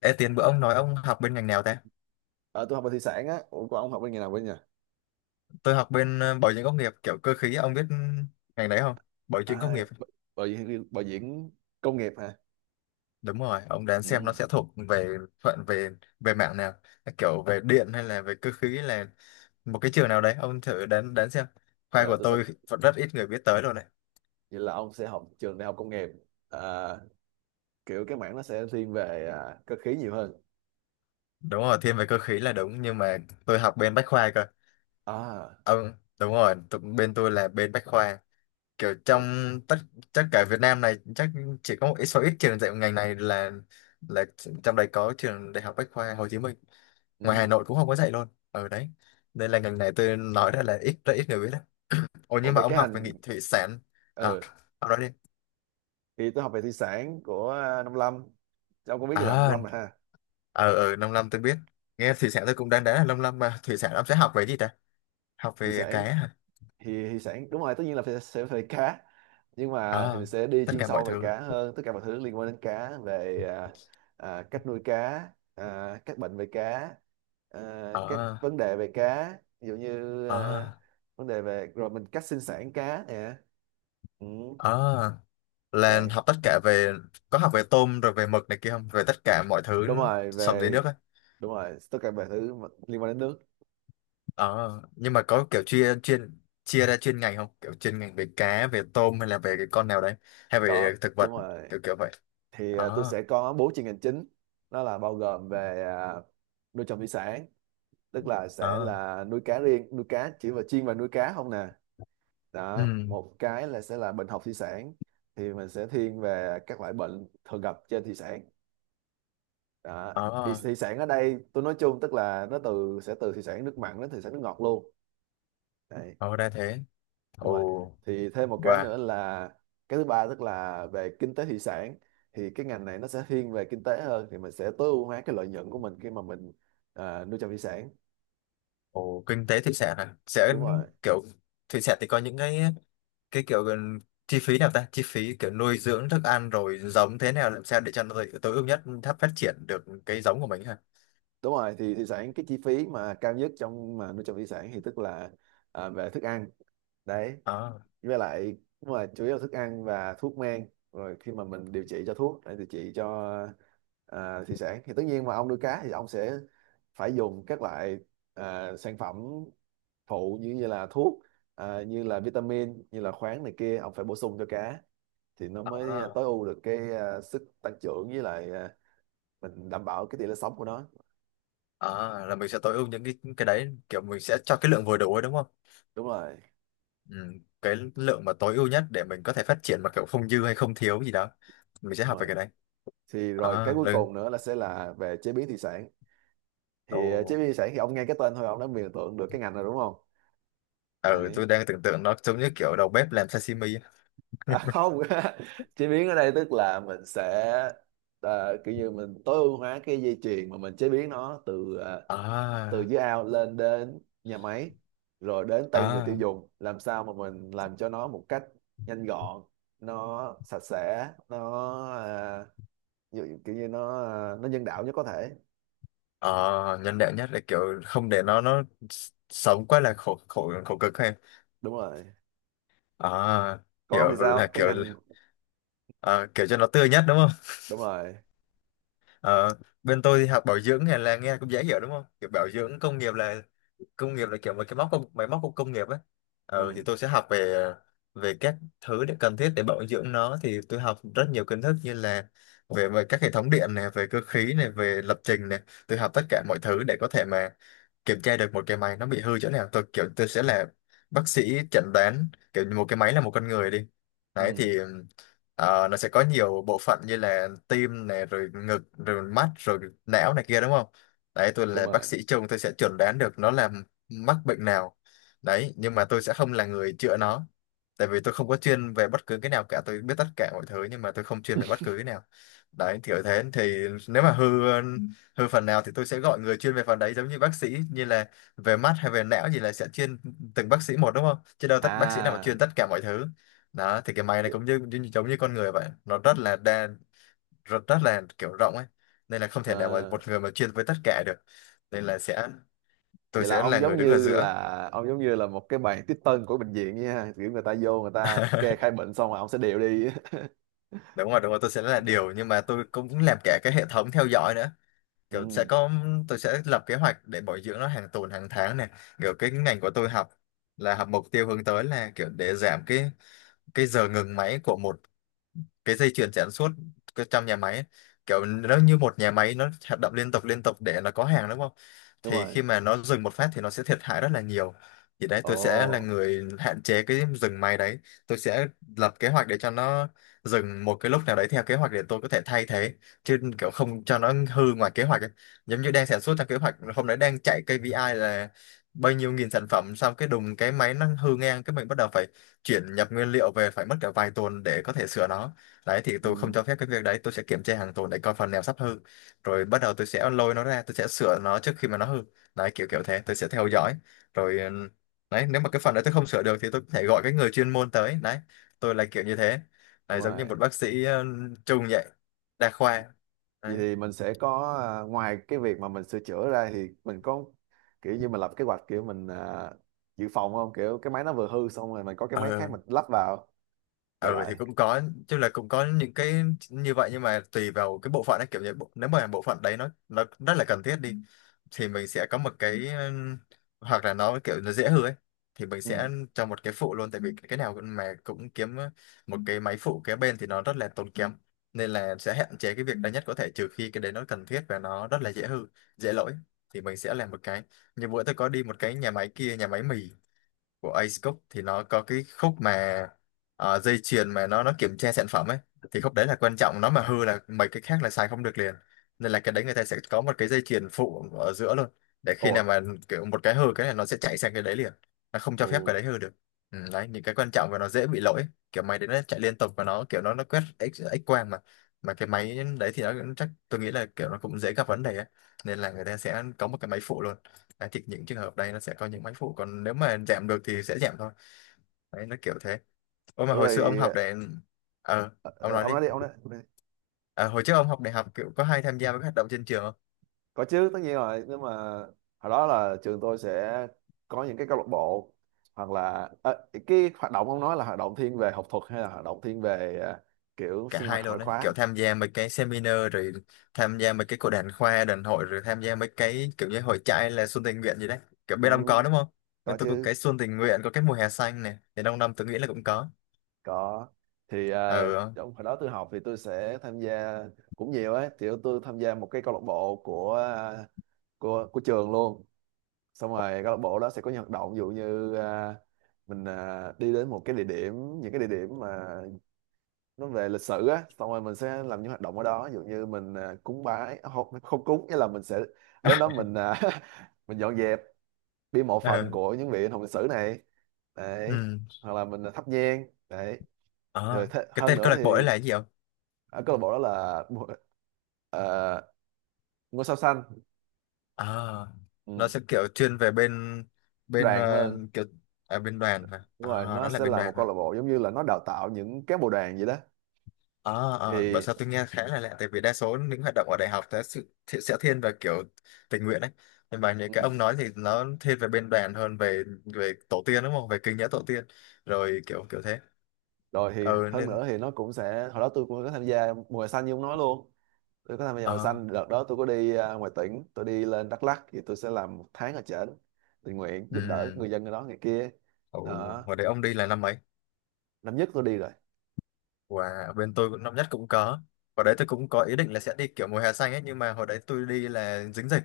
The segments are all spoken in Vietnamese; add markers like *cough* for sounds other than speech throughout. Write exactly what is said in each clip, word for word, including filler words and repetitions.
Ê, tiền bữa ông nói ông học bên ngành nào ta? Ờ, tôi học về thủy sản á. Ủa, còn ông học bên nghề nào bên nhỉ? Tôi học bên ờ, bảo dưỡng công nghiệp kiểu cơ khí, ông biết ngành đấy không? Bảo dưỡng công À, nghiệp. b- bảo diễn, bảo diễn công nghiệp hả? Đúng rồi, ông đoán xem nó Ừ. sẽ thuộc về phận về về mạng nào, kiểu về điện hay là về cơ khí là một cái trường nào đấy, ông thử đoán đoán xem. Khoa Giờ của tôi sẽ tôi vẫn rất ít người biết tới rồi này. Vậy là ông sẽ học trường đại học công nghiệp. À, kiểu cái mảng nó sẽ thiên về à, cơ khí nhiều hơn. Đúng rồi, thiên về cơ khí là đúng nhưng mà tôi học bên bách khoa cơ. À, Ông đúng rồi, tụ- bên tôi là bên bách khoa. Kiểu trong ồ, tất tất cả Việt Nam này chắc chỉ có một ít số ít trường dạy ngành này là là trong đây có trường Đại học Bách khoa Hồ Chí Minh, ngoài Hà ừ. Nội cũng không có dạy luôn ở đấy. Đây là ngành này tôi nói ra là ít, rất ít người biết đấy. Ồ, Ủa, nhưng mà về ông cái học về hành. nghị thủy sản. À, Ừ. ông nói đi. Thì tôi học về thủy sản của à, Nông Lâm. Ông có biết gì là Nông À, Lâm mà ha? ở ở nông lâm tôi biết, nghe thủy sản tôi cũng đang đá là nông lâm, mà thủy sản ông sẽ học về gì ta, học Thị về cá sản hả? thì thì sản đúng rồi, tất nhiên là phải, sẽ phải cá, nhưng À, mà thì mình sẽ đi tất chuyên cả mọi sâu về thứ. cá hơn, tất cả mọi thứ liên quan đến cá về à, à, cách nuôi cá, à, các bệnh về cá, à, Ờ. các vấn đề về cá, ví dụ như à, Ờ. vấn đề về rồi mình cách sinh sản cá nè. ừ, Ờ, là Đấy. học tất cả về, có học về tôm rồi về mực này kia không, về tất cả mọi thứ Đúng rồi, sống dưới về. nước ấy. Đúng rồi, tất cả mọi thứ mà liên quan đến nước. Ờ, nhưng mà có kiểu chia chuyên, chia ra chuyên ngành không, kiểu chuyên ngành về cá về tôm hay là về cái con nào đấy hay Có, về thực đúng vật, rồi. kiểu kiểu vậy. Thì à, tôi Ờ. sẽ có bốn chuyên ngành chính. Đó là bao gồm về à, nuôi trồng thủy sản, tức là sẽ Ờ. là nuôi cá riêng, nuôi cá chỉ và chiên và nuôi cá không nè. Ừ. Đó, một cái là sẽ là bệnh học thủy sản, thì mình sẽ thiên về các loại bệnh thường gặp trên thủy sản. Đó, thì Ờ. thủy sản ở đây tôi nói chung tức là nó từ sẽ từ thủy sản nước mặn đến thủy sản nước ngọt luôn. Đấy. Ờ, ra thế. Đúng rồi. Ồ. Thì thêm một cái nữa Và. là cái thứ ba, tức là về kinh tế thủy sản. Thì cái ngành này nó sẽ thiên về kinh tế hơn, thì mình sẽ tối ưu hóa cái lợi nhuận của mình khi mà mình à, nuôi trồng thủy sản. Ồ, kinh tế thủy sản à, sẽ Đúng rồi. kiểu thủy sản thì có những cái cái kiểu gần- chi phí nào ta, chi phí kiểu nuôi dưỡng thức ăn rồi giống thế nào làm sao để cho nó tối tối ưu nhất thấp phát triển được cái giống của mình ha. Đúng rồi, thì thủy sản cái chi phí mà cao nhất trong mà nuôi trồng thủy sản thì tức là à, về thức ăn. Đấy. À. Với lại nhưng mà chủ yếu là thức ăn và thuốc men, rồi khi mà mình điều trị cho thuốc để điều trị cho à, thủy sản, thì tất nhiên mà ông nuôi cá thì ông sẽ phải dùng các loại à, sản phẩm phụ, như như là thuốc, à, như là vitamin, như là khoáng này kia, ông phải bổ sung cho cá, thì nó mới À. tối ưu được cái à, sức tăng trưởng, với lại à, mình đảm bảo cái tỷ lệ sống của nó. À, là mình sẽ tối ưu những cái cái đấy kiểu mình sẽ cho cái lượng vừa đủ ấy đúng không? Đúng rồi. Ừ, cái lượng mà tối ưu nhất để mình có thể phát triển mà kiểu không dư hay không thiếu gì đó, mình sẽ Đúng học về rồi, cái đấy. thì rồi cái À cuối lưng. cùng nữa là sẽ là về chế biến thủy sản. Ồ. Thì ờ, chế biến thủy sản, thì ông nghe cái tên thôi ông đã mường tượng được cái ngành rồi đúng không? Ừ, Đấy. tôi đang tưởng tượng nó giống như kiểu đầu bếp làm sashimi. À, *laughs* không. *laughs* Chế biến ở đây tức là mình sẽ ờ, kiểu như mình tối ưu hóa cái dây chuyền mà mình chế biến nó, từ ờ, từ À. dưới ao lên đến nhà máy, rồi đến tay người tiêu À. dùng, làm sao mà mình làm cho nó một cách nhanh gọn, nó sạch sẽ, nó ờ, kiểu kiểu như nó ờ, nó nhân đạo nhất có thể. Ờ, nhân đạo nhất là kiểu không để nó nó s- sống quá là khổ khổ khổ cực hay. Đúng rồi. À, Còn ông hiểu thì là sao cái kiểu ngành? ờ, kiểu cho nó tươi nhất đúng không? Đúng rồi. Ờ, bên tôi thì học bảo dưỡng này là nghe cũng dễ hiểu đúng không, kiểu bảo dưỡng công nghiệp là công nghiệp là kiểu một cái móc công máy móc của công nghiệp ấy. Ờ, Ừ. thì tôi sẽ học về về các thứ để cần thiết để bảo dưỡng nó, thì tôi học rất nhiều kiến thức như là về, về các hệ thống điện này về cơ khí này về lập trình này, tôi học tất cả mọi thứ để có thể mà kiểm tra được một cái máy nó bị hư chỗ nào. Tôi kiểu tôi sẽ là bác sĩ chẩn đoán, kiểu như một cái máy là một con người đi. Đấy Ừ, thì ờ, nó sẽ có nhiều bộ phận như là tim này rồi ngực rồi mắt rồi não này kia đúng không? Đấy tôi đúng là bác rồi. sĩ chung, tôi sẽ chẩn đoán được nó là mắc bệnh nào. Đấy nhưng mà tôi sẽ không là người chữa nó, tại vì tôi không có chuyên về bất cứ cái nào cả, tôi biết tất cả mọi thứ nhưng mà tôi không chuyên về bất cứ cái nào. Đấy kiểu thế thì nếu mà hư thôi phần nào thì tôi sẽ gọi người chuyên về phần đấy, giống như bác sĩ như là về mắt hay về não gì là sẽ chuyên từng bác sĩ một đúng không? Chứ đâu tất bác sĩ nào mà chuyên À, tất cả mọi thứ. Đó thì cái máy này vậy, cũng như, như giống như con người vậy, nó rất là đa, rất, rất là kiểu rộng ấy. Nên là không thể nào mà ờ, một người mà chuyên với tất cả được. Nên là sẽ tôi vậy là sẽ ông là người giống đứng ở như là, giữa. ông giống như là một cái bàn tiếp tân của bệnh viện nha, kiểu người ta vô người ta kê *laughs* khai bệnh xong rồi ông sẽ điều đi. Đúng rồi, đúng rồi, tôi sẽ là điều *laughs* nhưng mà tôi cũng làm cả cái hệ thống theo dõi nữa. Kiểu sẽ Ừ, có tôi sẽ lập kế hoạch để bồi dưỡng nó hàng tuần hàng tháng này. Kiểu cái ngành của tôi học là học mục tiêu hướng tới là kiểu để giảm cái cái giờ ngừng máy của một cái dây chuyền sản xuất cái trong nhà máy ấy, kiểu nó như một nhà máy nó hoạt động liên tục liên tục để nó có hàng đúng không? đúng Thì rồi. khi mà nó dừng một phát thì nó sẽ thiệt hại rất là nhiều. Thì đấy tôi sẽ là Ồ. người hạn chế cái dừng máy đấy. Tôi sẽ lập kế hoạch để cho nó dừng một cái lúc nào đấy theo kế hoạch để tôi có thể thay thế, chứ kiểu không cho nó hư ngoài kế hoạch ấy. Giống như đang sản xuất theo kế hoạch hôm đấy đang chạy ca pê i là bao nhiêu nghìn sản phẩm xong cái đùng cái máy nó hư ngang cái mình bắt đầu phải chuyển nhập nguyên liệu về phải mất cả vài tuần để có thể sửa nó. Đấy thì Ừ, tôi không cho phép cái việc đấy, tôi sẽ kiểm tra hàng tuần để coi phần nào sắp hư, rồi bắt đầu tôi sẽ lôi nó ra tôi sẽ sửa nó trước khi mà nó hư. Đấy kiểu kiểu thế tôi sẽ theo dõi rồi ừm, đấy nếu mà cái phần đấy tôi không sửa được thì tôi có thể gọi cái người chuyên môn tới đấy. Tôi là kiểu như thế đúng đấy, giống như rồi. một bác sĩ ừm, chung vậy, đa khoa. Đấy. Vậy thì mình sẽ có à, ngoài cái việc mà mình sửa chữa ra thì mình có kiểu như mình lập kế hoạch, kiểu mình à, dự phòng không, kiểu cái máy nó vừa hư xong rồi mình có cái máy khác Ờ, mình lắp vào để ừ lại. thì cũng có chứ, là cũng có những cái như vậy nhưng mà tùy vào cái bộ phận ấy kiểu như bộ- nếu mà bộ phận đấy nó nó rất là cần thiết đi thì mình sẽ có một cái ừm, hoặc là nó kiểu nó dễ hư ấy thì mình sẽ Ừ. cho một cái phụ luôn, tại vì cái nào cũng- mà cũng kiếm một cái máy phụ kế bên thì nó rất là tốn kém, nên là sẽ hạn chế cái việc đấy nhất có thể, trừ khi cái đấy nó cần thiết và nó rất là dễ hư dễ lỗi thì mình sẽ làm một cái. Như bữa tôi có đi một cái nhà máy kia, nhà máy mì của Ace Cook, thì nó có cái khúc mà ờ, dây chuyền mà nó nó kiểm tra sản phẩm ấy, thì khúc đấy là quan trọng, nó mà hư là mấy cái khác là xài không được liền, nên là cái đấy người ta sẽ có một cái dây chuyền phụ ở giữa luôn, để khi Ôi. nào mà kiểu một cái hư cái này nó sẽ chạy sang cái đấy liền, nó không cho Ồ. phép cái đấy hư được. Ừ, đấy những cái quan trọng và nó dễ bị lỗi, kiểu máy đấy nó chạy liên tục và nó kiểu nó nó quét x x quang mà mà cái máy đấy thì nó cũng chắc tôi nghĩ là kiểu nó cũng dễ gặp vấn đề ấy. Nên là người ta sẽ có một cái máy phụ luôn. Đấy, thì những trường hợp đây nó sẽ có những máy phụ, còn nếu mà giảm được thì sẽ giảm thôi. Đấy nó kiểu thế. Ôi mà Ủa hồi rồi. xưa ông học để ờ, Ờ, ông ờ, nói ông đi. nói đi, ông nói, ông nói đi. Ờ, hồi trước ông học đại học kiểu có hay tham gia với các hoạt động trên trường không? Có chứ, tất nhiên rồi, nhưng mà hồi đó là trường tôi sẽ có những cái câu lạc bộ. Hoặc là ờ, cái hoạt động ông nói là hoạt động thiên về học thuật hay là hoạt động thiên về ờ, kiểu Cả sinh hoạt hai luôn ngoại đấy, kiểu khóa? tham gia mấy cái seminar rồi tham gia mấy cái cuộc đàn khoa đàn hội rồi tham gia mấy cái kiểu như hội trại là xuân tình nguyện gì đấy, kiểu Ừ, bên ông có đúng không? Bên có tôi có cái chứ. xuân tình nguyện, có cái mùa hè xanh này thì đông đông tôi nghĩ là cũng có. Có. Thì ờ, Ờ. trong hồi đó tôi học thì tôi sẽ tham gia cũng nhiều ấy. Thì tôi tham gia một cái câu lạc bộ của ờ, của của trường luôn. Xong rồi câu lạc bộ đó sẽ có những hoạt động, ví dụ như ờ, mình à, đi đến một cái địa điểm, những cái địa điểm mà nó về lịch sử á, xong rồi mình sẽ làm những hoạt động ở đó, ví dụ như mình à, cúng bái, à không, không cúng, nghĩa là mình sẽ đến đó *laughs* mình à, *laughs* mình dọn dẹp bia mộ phần Ờ. của những vị anh hùng lịch sử này. Đấy. Ừ. Hoặc là mình à, thắp nhang. Đấy. Rồi Ờ, thế, cái hơn tên câu nữa lạc bộ thì đấy là cái gì không? ở câu lạc bộ đó là bu- ờ, ngôi sao xanh. À, nó Ừ, sẽ kiểu chuyên về bên bên đoàn ờ, hơn. kiểu à, bên đoàn hả Đúng à? rồi, nó Nó là sẽ bên là một đoàn câu hả? lạc bộ giống như là nó đào tạo những cán bộ đoàn vậy đó. À, à Thì bảo sao tôi nghe khá là lạ, tại vì đa số những hoạt động ở đại học sẽ sự thì sẽ thiên về kiểu tình nguyện đấy, nhưng mà những ừ, cái ông nói thì nó thiên về bên đoàn hơn, về về tổ tiên đúng không, về kinh nghĩa tổ tiên, rồi kiểu kiểu thế. rồi thì Ừ hơn nên nữa thì nó cũng sẽ, hồi đó tôi cũng có tham gia mùa hè xanh như ông nói luôn. Tôi có tham gia màu ờ xanh, đợt đó tôi có đi à, ngoài tỉnh, tôi đi lên Đắk Lắk, thì tôi sẽ làm một tháng ở trển, tình nguyện giúp đỡ ừ. người dân ở đó, người kia. Ồ, Đó. hồi đấy ông đi là năm mấy? Năm nhất tôi đi rồi. Wow, bên tôi cũng năm nhất cũng có. Hồi đấy tôi cũng có ý định là sẽ đi kiểu mùa hè xanh ấy, nhưng mà hồi đấy tôi đi là dính dịch.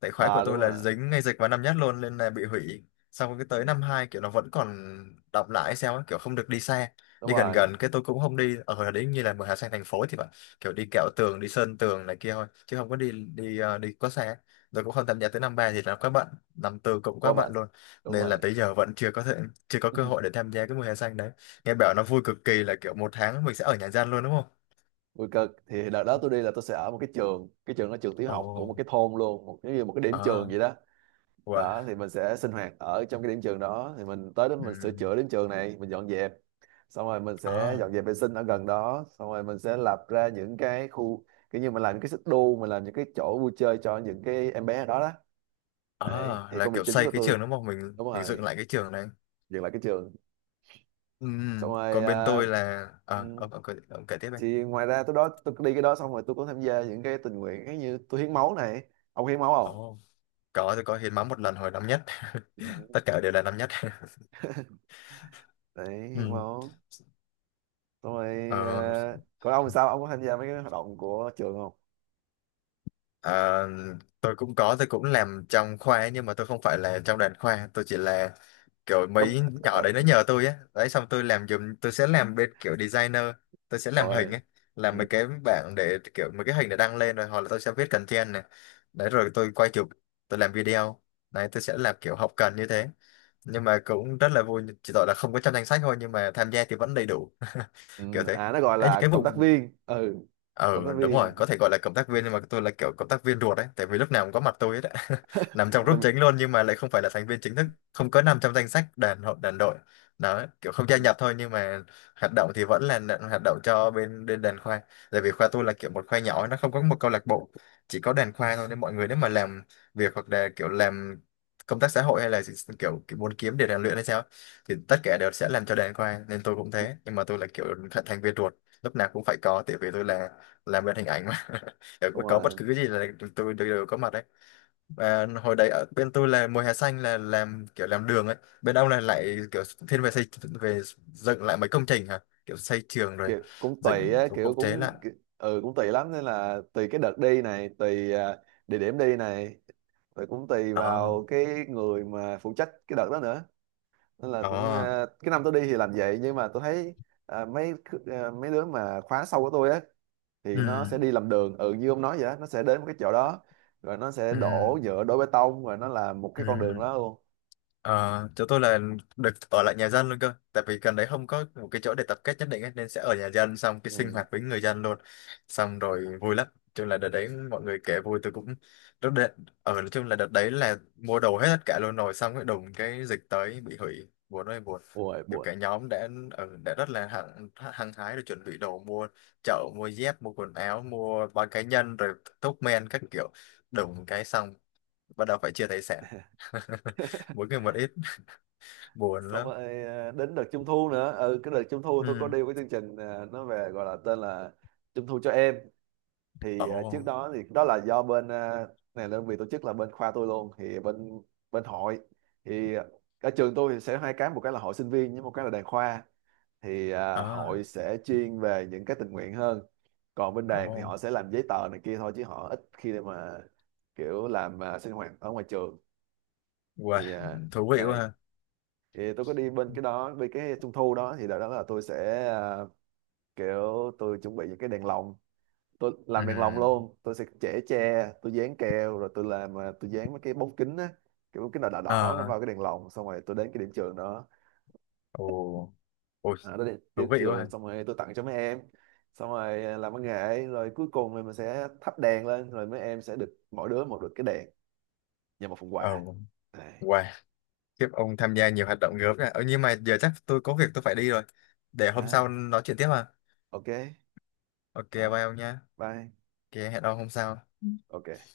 Tại khóa của À tôi đúng là rồi. dính ngay dịch vào năm nhất luôn nên là bị hủy. Xong cái tới năm hai kiểu nó vẫn còn đọng lại hay sao ấy, kiểu không được đi xa. Đúng Đi gần rồi. gần cái tôi cũng không đi ở hồi đấy như là mùa hè xanh thành phố thì phải, kiểu đi kẹo tường, đi sơn tường này kia thôi, chứ không có đi đi ờ, đi quá xa. Rồi cũng không tham gia, tới năm ba thì là quá bận, năm tư cũng quá Qua bệnh. bận luôn. Đúng Nên là rồi. tới giờ vẫn chưa có thể chưa có cơ hội để tham gia cái mùa hè xanh đấy. Nghe bảo nó vui cực kỳ, là kiểu một tháng mình sẽ ở nhà gian luôn đúng không? Vui cực, thì đợt đó tôi đi là tôi sẽ ở một cái trường, cái trường đó trường tiểu học của một Ồ, cái thôn luôn, một cái một cái điểm trường à, vậy đó. wow, Đó thì mình sẽ sinh hoạt ở trong cái điểm trường đó, thì mình tới đó mình sửa ừm, chữa điểm trường này, mình dọn dẹp, xong rồi mình sẽ à, dọn dẹp vệ sinh ở gần đó, xong rồi mình sẽ lập ra những cái khu, kiểu như mình làm những cái xích đu, mình làm những cái chỗ vui chơi cho những cái em bé ở đó đó. à, Đấy thì là công việc kiểu chính xây của cái tôi. trường đúng không? Mình Đúng mình dựng rồi, lại cái trường này. dừng lại cái trường. Xong Ừm. rồi Còn bên à, tôi là, ừ, à, ông, ông, kể- ông kể tiếp em. thì ngoài ra tôi đó tôi đi cái đó xong rồi tôi cũng tham gia những cái tình nguyện cái như tôi hiến máu này. Ông hiến máu không? Ồ, có tôi có hiến máu một lần hồi năm nhất, *laughs* Ừ. tất cả đều là năm nhất. *laughs* Đấy, hiến Ừm. máu. Xong rồi Ờ, à, còn ông thì sao, ông có tham gia mấy cái hoạt động của trường không? à, tôi cũng có tôi cũng làm trong khoa ấy, nhưng mà tôi không phải là trong đoàn khoa, tôi chỉ là kiểu Cấm, mấy nhỏ à, đấy nó nhờ tôi á đấy xong tôi làm giùm, tôi sẽ làm bên kiểu designer, tôi sẽ làm hình rồi. ấy, làm Ừ. mấy cái bảng để kiểu mấy cái hình để đăng lên rồi, hoặc là tôi sẽ viết content này đấy, rồi tôi quay chụp, tôi làm video đấy, tôi sẽ làm kiểu hậu cần như thế, nhưng mà cũng rất là vui, chỉ tội là không có trong danh sách thôi, nhưng mà tham gia thì vẫn đầy đủ. Ừ. *laughs* Kiểu thế À, nó gọi ấy, những là cái cộng vụ tác viên. Ừ, cộng tác ừ đúng rồi, viên. có thể gọi là cộng tác viên, nhưng mà tôi là kiểu cộng tác viên ruột đấy, tại vì lúc nào cũng có mặt tôi ấy đấy. *laughs* Nằm trong Cộng tác group chính viên. luôn, nhưng mà lại không phải là thành viên chính thức, không có nằm trong danh sách đàn hội đàn đội đó, kiểu không gia Ừ, nhập thôi, nhưng mà hoạt động thì vẫn là đàn- hoạt động cho bên bên đàn khoa, tại vì khoa tôi là kiểu một khoa nhỏ, nó không có một câu lạc bộ, chỉ có đàn khoa thôi, nên mọi người nếu mà làm việc hoặc là kiểu làm công tác xã hội hay là gì- kiểu, kiểu muốn kiếm để rèn luyện hay sao, thì tất cả đều sẽ làm cho đàn khoa, nên tôi cũng thế, nhưng mà tôi là kiểu thành thành viên ruột, lúc nào cũng phải có, tại vì tôi là làm bên hình ảnh mà. *laughs* Ở- đúng Có bất rồi. cứ gì là tụi tôi đều, đều có mặt đấy, và hồi đấy ở bên tôi là mùa hè xanh là làm kiểu làm đường ấy, bên ông là lại kiểu thiên về xây, về dựng lại mấy công trình hả, kiểu xây trường rồi Kiểu cũng tùy dựng á, phục kiểu vụ chế lại. cũng ki- ừ, cũng tùy lắm, nên là tùy cái đợt đi này, tùy à, địa điểm đi này, rồi cũng tùy Đó, vào cái người mà phụ trách cái đợt đó nữa. Nên là cũng đó, à, cái năm tôi đi thì làm vậy, nhưng mà tôi thấy à, mấy khứ- à, mấy đứa mà khóa sau của tôi á ừ, thì nó sẽ đi làm đường, ừ như ông nói vậy á, nó sẽ đến một cái chỗ đó rồi nó sẽ ừ, đổ nhựa đổ bê tông rồi nó làm một ừ. cái con đường đó luôn. Ờ, chỗ tôi là được ở lại nhà dân luôn cơ, tại vì gần đấy không có một cái chỗ để tập kết nhất định ấy, nên sẽ ở nhà dân xong cái sinh Ừ. hoạt với người dân luôn, xong rồi vui lắm. Nói chung là đợt đấy mọi người kể vui, tôi cũng rất đợt ở nói chung là đợt đấy là mua đồ hết tất cả luôn rồi, xong cái đùng cái dịch tới bị hủy, buồn ơi buồn. Ôi Kiểu buồn. cả nhóm đã ở đã rất là hăng hăng hái rồi, chuẩn bị đồ mua chợ, mua dép, mua quần áo, mua bao cá nhân, rồi thuốc men các kiểu, đùng cái xong, bắt đầu phải chia tài sản, *laughs* mỗi người một ít, buồn Xong lắm. rồi à, đến đợt trung thu nữa, ừ cái đợt trung thu tôi có Ừ, đi cái chương trình, à, nó về gọi là tên là trung thu cho em. ồ, Thì à, trước đó thì đó là do bên à, này, đơn vị tổ chức là bên khoa tôi luôn, thì bên bên hội, thì ở trường tôi thì sẽ hai cái, một cái là hội sinh viên, với một cái là đoàn khoa. Thì à, hội à, sẽ chuyên về những cái tình nguyện hơn, còn bên đoàn ồ, thì họ sẽ làm giấy tờ này kia thôi, chứ họ ít khi để mà kiểu làm à, sinh hoạt ở ngoài trường. wow, Thì à, thú vị quá ha. đây. Thì tôi có đi bên cái đó, bên cái trung thu đó, thì đợt đó là tôi sẽ à, kiểu tôi chuẩn bị những cái đèn lồng, tôi Ừ, làm đèn lồng luôn, tôi sẽ chẻ tre, tôi dán keo, rồi tôi làm à, tôi dán mấy cái bóng kính á, cái bóng kính đỏ đỏ đỏ nó à, vào cái đèn lồng, xong rồi tôi đến cái điểm trường đó. ồ, ôi, À, tôi đến thú điểm vị quá trường ha. xong rồi tôi tặng cho mấy em, xong rồi à, làm văn nghệ, rồi cuối cùng thì mình sẽ thắp đèn lên, rồi mấy em sẽ được mỗi đứa một được cái đèn và một phần quà. Ồ, Đây. wow. Tiếp, ông tham gia nhiều hoạt động gớm này. Ờ, nhưng mà giờ chắc tôi có việc tôi phải đi rồi, để hôm sau À, nói chuyện tiếp ha. ok OK, rồi, bye ông nha. bye. OK, hẹn ông hôm sau. Ok.